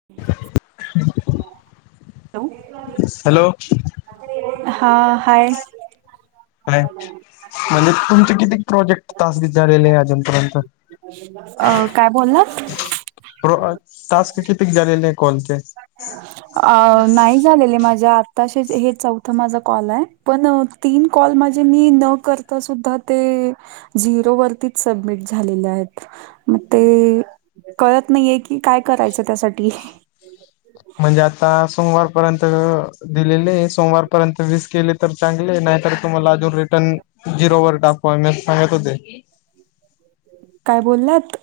हॅो [unintelligible] hello. हा hi hi म्हणजे तुमचे किती प्रोजेक्ट तास झालेले आहे अजूनपर्यंत? अ काय बोलात? प्र टास्क किती झालेले कॉलचे? अ नाही झालेले माझे आताशे हे चौथ माझा कॉल आहे पण तीन कॉल माझे मी न कर आता सुद्धा ते झिरो वरतीच सबमिट झालेले आहेत. मग ते कळत नाहीये कि काय करायचं त्यासाठी म्हणजे आता सोमवार पर्यंत दिलेले ये सोमवारपर्यंत वीस केली तर चांगले नाहीतर तुम्हाला अजून रिटर्न झिरोवर टाकू आम्ही अस सांगत होते. काय बोललात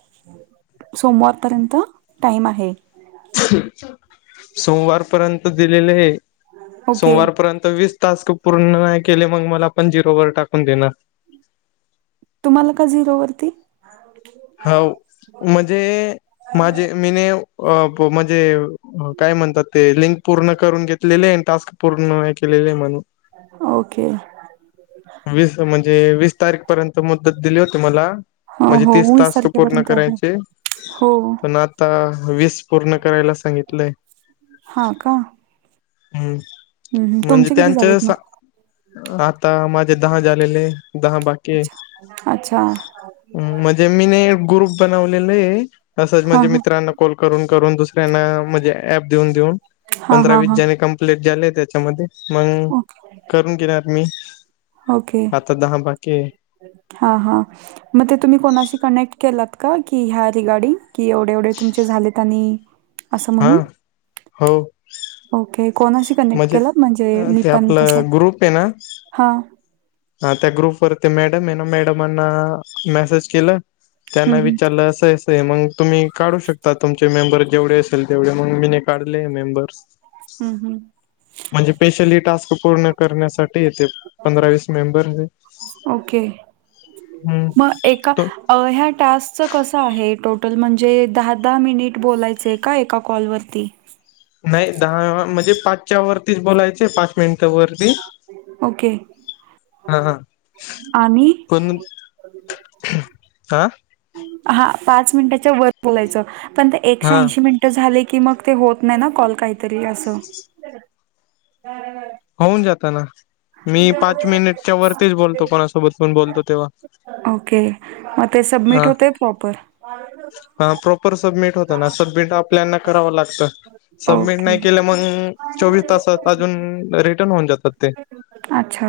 सोमवारपर्यंत टाइम आहे. सोमवारपर्यंत दिलेले ये ओके सोमवारपर्यंत वीस टास्क पूर्ण नाही केले मग मला पण झिरोवर टाकून देणार तुम्हाला का झिरोवरती? हाऊ म्हणजे माझे मीनेव अ म्हणजे काय म्हणतात ते लिंक पूर्ण करून घेतलेले ये टास्क पूर्ण ना केलेले म्हणून ओके वीस म्हणजे वीस तारीख पर्यंत मुदत दिली होती मला हो म्हणजे हो तीस वीस टास्क पूर्ण तारखेपर्यंत आहे करायचे हो पण आता वीस पूर्ण करायला सांगितलंय. हा का? हम हम्म. म्हणजे तुमचे किती त्यांच्या झालेत मग सा आता माझे दहा झालेले दहा बाकी ये. अच्छा अच्छा म्हणजे मीने एक ग्रुप बनवलेले ये असंच हा म्हणजे हा मित्रांना कॉल करून करून दुसऱ्यांना म्हणजे ऍप देऊन देऊन हा पंधरा हा वीस हा जणे कंप प्लेट झाले त्याच्यामध्ये मग ओके करून घेणार मी ओके आता आता दहा बाकी ये. हा हा मग ते तुम्ही कोणाशी कनेक्ट केलात का की ह्या रिगार्डिंग? कि एवढे एवढे तुमचे झालेत आणि असं हा म्हणून हो ओके कोणाशी कनेक्ट केलात म्हणजे मी ते पण अस आपलं हा हा त्या ग्रुपवरती मॅडम आहे ना मॅडमांना मेसेज केलं हम्म त्यांना हम्म विचारलं असेच ते, मग तुम्ही काढू शकता. तुमचे मेंबर जेवढे असेल तेवढे मग मीे काढले. मेंबर्स हम्म हम्म म्हणजे स्पेशली टास्क पूर्ण करण्यासाठी येते. पंधरा - वीस मेंबर ओके, हम्म मग एका तो अ ह्या, टास्कच कसं आहे. टोटल म्हणजे दहा - दहा मिनिट बोलायचंय का एका कॉल वरती नाही. दहा म्हणजे पाचच्या वरतीच बोलायचे पाच मिनिटावर मी ओके हा हा, आणि कोण का, हा, पाच मिनिटाच्या वर बोलायचं, पण ते एकशे हा ऐंशी मिनिट मिनिट झाले, की मग ते होत नाही. ना कॉल काहीतरी असं, [unintelligible] होऊन जाताना मी पाच मिनिटच्या वरतीच बोलतो. कोणासोबत पण बोलतो, तेव्हा ओके, मग ते हा सबमिट होतय प्रॉपर. [inaudible] हा, प्रॉपर सबमिट होत ना, सबमिट आपल्याना कराव लागत. सबमिट ओके नाही केलं, मग चोवीस तासात अजून रिटर्न होऊन जातात. ते अच्छा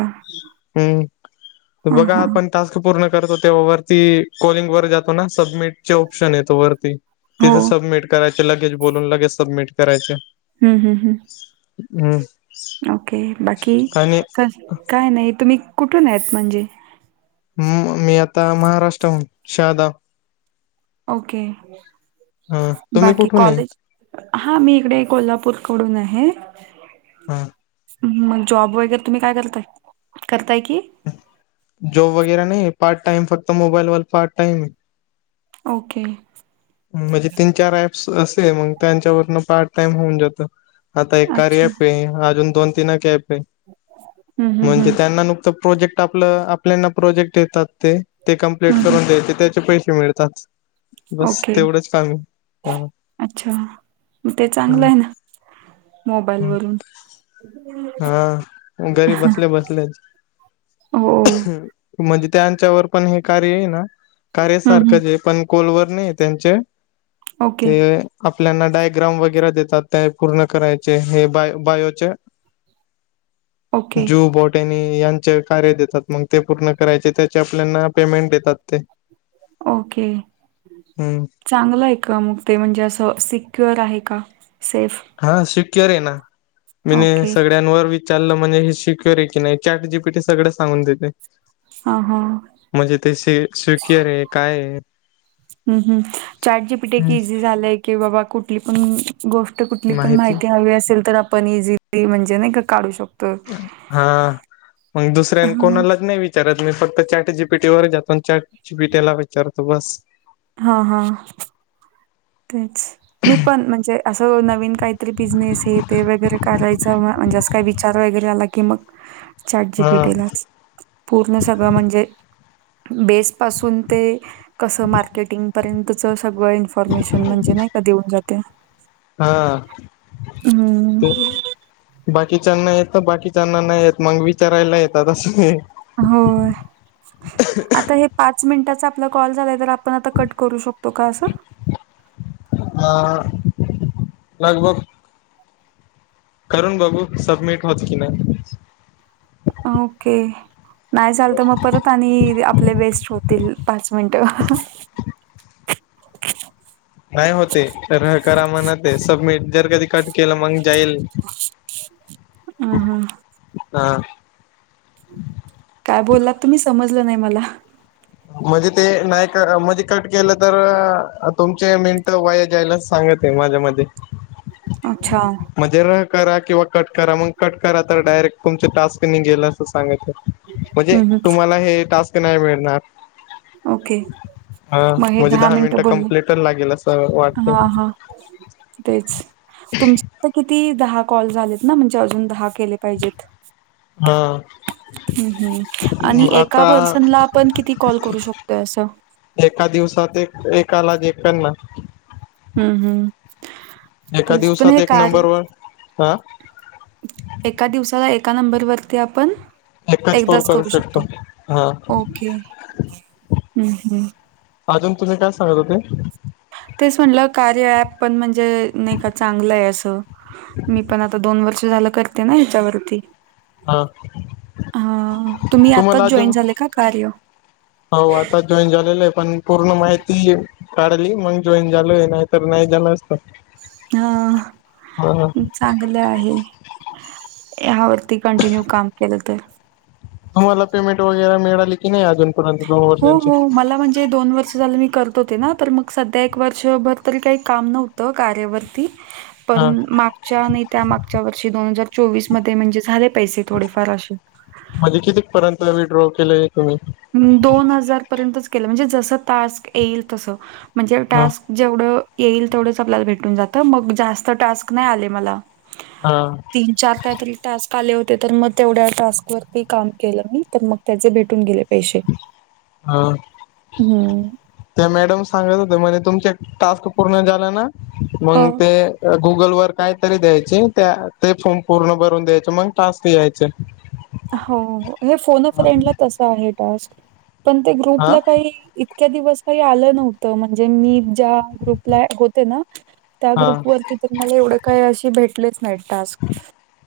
हम्म, हां बघा हां आपण टास्क पूर्ण करतो. तेव्हा वरती कॉलिंग वर जातो ना, सबमिटचे ऑप्शन येतो वरती. हो तिथे सबमिट करायचे. लगेच बोलून लगेच सबमिट करायचे. हम हम हम्म, [inaudible] ओके, बाकी आणि का काय नाही. तुम्ही कुठून आहेत. म्हणजे म मी, आता महाराष्ट्रात शारदा ओके, हा तुम्ही बाकी कुठून आहेत? कॉलेज हा, मी इकडे कोल्हापूरकडून आहे. हा हम्म हम्म, मग जॉब वगैरे तुम्ही काय करताय करताय की, जॉब वगैरे नाही, पार्ट टाइम फक्त मोबाईलवर पार्ट टाइम. ओके, म्हणजे तीन -चार ॲप्स असे मग त्याच्या वरन पार्ट टाइम होऊन जात. आता हे कार्य अच्छा ॲप आहे. अजून दोन -तीन ॲप आहे. हम्म हम्म म्हणजे हम्म त्यांना नुकतं, प्रोजेक्ट आपलं आपल्याना प्रोजेक्ट येतात ते, ते कम्पलेट हम्म करून द्यायचे, त्याचे पैसे मिळतात बस. ओके तेवढंच काम आहे. हा अच्छा, म ते चांगलं आहे हा ना, मोबाईल वरून हा, घरी बसल्या बसल्याच हो म्हणजे त्यांच्यावर पण हे कार्य आहे. ना हं, हं. कार्यसारखंच आहे पण, कोलवर नाही त्यांचे ओके, ते, आपल्याना डायग्राम वगैरे देतात. त्या पूर्ण करायचे हे बाय बायोचे ओके, जू बॉट त्यानी यांचे कार्य देतात. मग ते पूर्ण करायचे त्याचे आपल्याना पेमेंट देतात ते ओके, हम्म चांगलं आहे. का मग ते म्हणजे असं सिक्युअर आहे का सेफ, हा सिक्युअर आहे. ना मी ओके. सगळ्यांवर विच चाललं म्हणजे हे सिक्युअर आहे. की नाही चॅट जी पि टी सगळं सांगून देते. ह, हा, म्हणजे ते स -स्किअर आहे काय आहे? हम्, हम्, चाटची पिठा की इझी झालंय. कि बाबा कुठली पण, गोष्ट कुठली पण माहिती हवी असेल तर आपण ई म्हणजे नाही का काढू शकतो. हा. मग दुसऱ्या हां, कोणालाच नाही विचारत मी फक्त चॅट जीपीटी वर आपण चॅ जीपीटला विचारतो बस. हा, हा, तेच. मी पण म्हणजे असं नवीन काहीतरी बिझनेस हे ते वगैरे करायचं म्हणजे अस काय विचार वगैरे आला की मग, चार्ट हा जीपीटेलाच पूर्ण सगळं म्हणजे, बेस पासून ते कस मार्केटिंगपर्यंत सगळं इन्फॉर्मेशन म्हणजे नाही का देऊन जाते. हा हम्म ते बाकीच्यांना येत, बाकीच्यांना नाही येत, मग विचारायला येतात असय. होय. आता हे पाच मिनिटाचा आपला कॉल झालाय तर, आपण आता कट करू शकतो का असं? अ, लगभग करून बघू सबमिट होत की नाही? ओके. नाही चालत मग परत आणि, आपले वेस्ट होतील पाच मिनटं. नाही होते. तर करा म्हणते सब मट जर कधी कट केलं मग जाईल. हं हं. हा हम् [inaudible] काय बोललात तुम्ही? समजलं नाही मला. म्हणजे ते नाही का म्हणजे कट केलं तर, तुमचे मिनट वाया जाईल असं सांगत. ते माझ्या मध्ये अच्छा! म्हणजे र करा किंवा कट करा मग कट करा, तर डायरेक्ट तुमचे टास्क नि गेल असं सांगत. म्हणजे हं हं. तुम्हाला हे टास्क नाही मिळणार. ओके. हा मग हे म्हणजे दहा मिनिट मिनिटं बोलले. कंप्लीट लागेल असं वाटते हा हा तेच, तुमच्या किती दहा कॉल झालेत ना, म्हणजे अजून दहा केले पाहिजेत. हा. ह् हम्, आणि एका आता पर्सनला आपण किती कॉल करू शकतोय असं? एका दिवसात एक, एकाला ज एकांना. हम्म, हम्म. एका दिवसात एक नंबरवर ह एका दिवसाला एका नंबरवरती आपण एकदाच करू शकतो, हा ओके हम्म्. अजून तुम्ही काय सांगनार होते? तेच म्हटलं कार्य ऍप पण म्हणजे नाही का चांगलं आहे असं, मी पण आता दोन वर्ष झा करते ना याच्यावरती. हा हा तुम्ही आताच तुम्हाला जॉईन अजून झाले का कार्य? हो आता. जॉईन झालेलो आहे. पण पूर्ण माहिती काढली. मग जॉईन झालोय. नाहीतर नाही झालं असत. हा हा चांग ल आहे. ह्यावरती कंटिन्यू काम केलं तर. तुम्हाला पेमेंट वगैरे मिळाली, की नाही अजून? हो हो मला म्हण जे दोन वर्ष झालं मी करत होते ना. तर मग सध्या एक वर्षभर तरी काही काम नव्हत कार्यावरती. हा पण मागच्या नाही. त्या मागच्या वर्षी दोन हजार चोवीस मध्ये म्हणजे झाले पैसे थोडेफार असे. म्हणजे कितीपर्यंत विड्रॉ केलंय तुम्ही? दोन हजार पर्यंतच केलं. म्हणजे जस टास्क येईल, तसं म्हणजे हा टास्क. जेवढं येईल. तेवढंच आपल्याला भेटून जात. मग जास्त टास्क नाही आले मला. हा. तीन चार काहीतरी टास्क आले होते. तर मग तेवढ्या टास्क वरती काम केलं मी तर मग त्याचे भेटून गेले. पैसे. हा. हं. त्या मॅडम सांगत होते म्हणे, तुमचे टास्क पूर्ण झाले ना हो. मग ते गुगल वर काय तरी द्यायचे. त्या ते फॉर्म पूर्ण भरून द्यायच मग टास्क यायचे. हो, हे फोन हा फ्रेडला तसं आहे टास्क. पण ते ग्रुपला हा काही इतके दिवस काही आलं नव्हतं. म्हणजे, मी ज्या ग्रुपला होते ना. त्या ग्रुप वरती तर मला एवढं काही अशी भेटलेच नाही टास्क.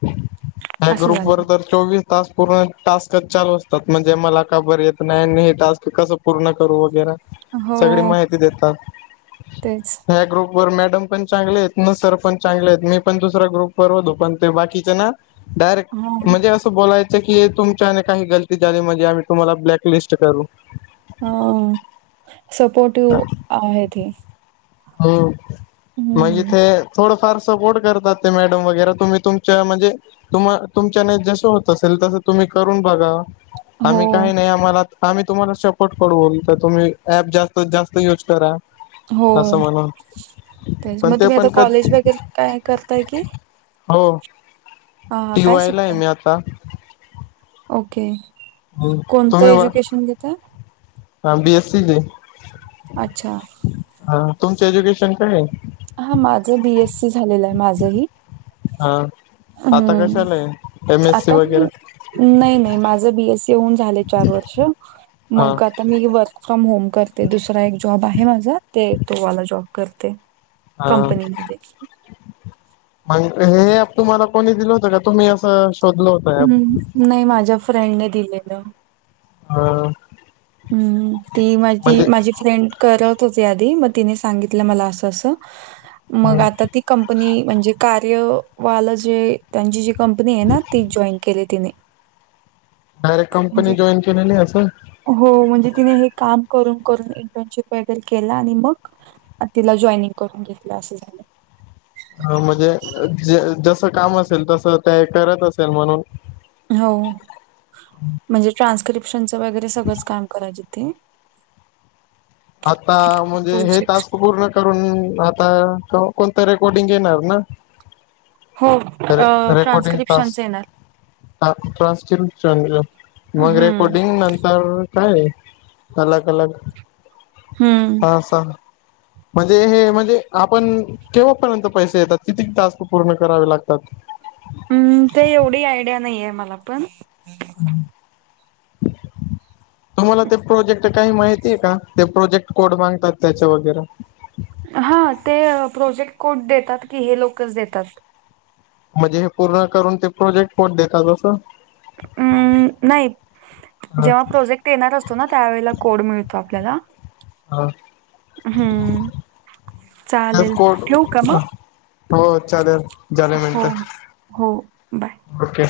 त्या असं ग्रुप वर झालं. तर, चोवीस तास पूर्ण टास्कच चालू असतात. म्हणजे मला का बर येत नाही. हे टास्क कसं पूर्ण करू वगैरा सगळी हो, माहिती देतात. तेच. ह्या ग्रुप वर मॅडम पण चांगले आहेत. न सर पण चांगले आहेत. मी पण दुसरा ग्रुपर होतो. पण ते बाकीचे ना डायरेक्ट हां, म्हणजे अस. बोलायच की, तुमची काही गलती झाली म्हणजे आम्ही तुम्हाला ब्लॅकलिस्ट करू. हा सपोर्टिव आहेत. हो, म्हणजे ते थोडंफार सपोर्ट करतात ते मॅडम वगैरे तुम्ही तुमच्या म्हणजे तुम्हा तुमच्याने जस होत असेल, तसं तुम्ही करून बघा. हो, आम्ही काही नाही. आम्हाला आम्ही तुम्हाला सपोर्ट करू. तर तुम्ही ऍप जास्तीत जास्त युज करा. हो. असं म्हणून तेच पण मग ते तुम्ही आता पण क कॉलेज वगैरे काय करताय की, हो. हां, हां. टी काय वाय ला आहे शिकताय? मी आता. ओके. कोणतं तुम्ही एज्युकेशन घेता? हा बीएस सी चे अच्छा. हा. तुमचं एज्युकेशन काय आहे? हा. माझं बी एस सी झालेलं आहे माझंही. हा. आता हं. कशला हाय एम एस सी आता मी वगैरे? नाही नाही. माझ बी एस सी होऊन झालंय चार वर्ष हा मग आता मी वर फ्रॉम होम करते. दुसरा एक जॉब आहे माझा ते तोवाला जॉब करते. हा. कंपनीमध्ये मग हे तुम्हाला कोणी दिलं होतं का? तुम्ही असं शोधल होत? हम्. नाही माझ्या फ्रेंडने दिलेलं. ह. हम्म. ती माझी माझी फ्रेंड. करत होती आधी मग तिने सांगितलं मला असं असं मग आता ती कंपनी म्हणजे कार्यवालं जे त्यांची जी कंपनी आहे ना ती जॉईन केली तिने. डायरेक्ट कंपनी म्हणजे जॉईन केलेली असं? हो म्हणजे तिने हे काम करून करून इंटर्नशिप वगैरे केल आणि मग अ तिला जॉइनिंग करून घेतलं असं झालं. ह म्हणजे ज जस काम असेल तसं ते करत असेल म्हणून हो. म्हणजे ट्रान्स्क्रिप्शनचं वगैरे सगळंच काम करायचे ती. आता म्हणजे हे प्रोजेक्ट टास्क पूर्ण करून आता कोणतं रेकॉर्डिंग येणार ना? हो अ ट्रान्स्क्रिप्शनच येणार ट्रान्सक्रिप्शनच मग हम्म रेकॉर्डिंग नंतर काय अलग अलग हमम. अस म्हणजे हे म्हणजे आपण केव्हापर्यंत पैसे येतात किती टास्क पूर्ण करावे लागतात? हम्म ते एवढी आयडिया नाही आहे मला पण हम्म [inaudible] तुम्हाला ते प्रोजेक्ट काही माहितीय का ते प्रोजेक्ट कोड मागतात त्याच्या वगैरे? हा ते प्रोजेक्ट कोड देतात की हे लोकच देतात. म्हणजे हे पूर्ण करून ते प्रोजेक्ट कोड देतात असं? अमम नाही हा जेव्हा प्रोजेक्ट ते देणार असतो ना त्यावेळेला कोड मिळतो आपल्याला हा हमम. तेच चालेल कोड ठेऊ का म? हो चालेल झाले मिनट हो, बाय. ओके.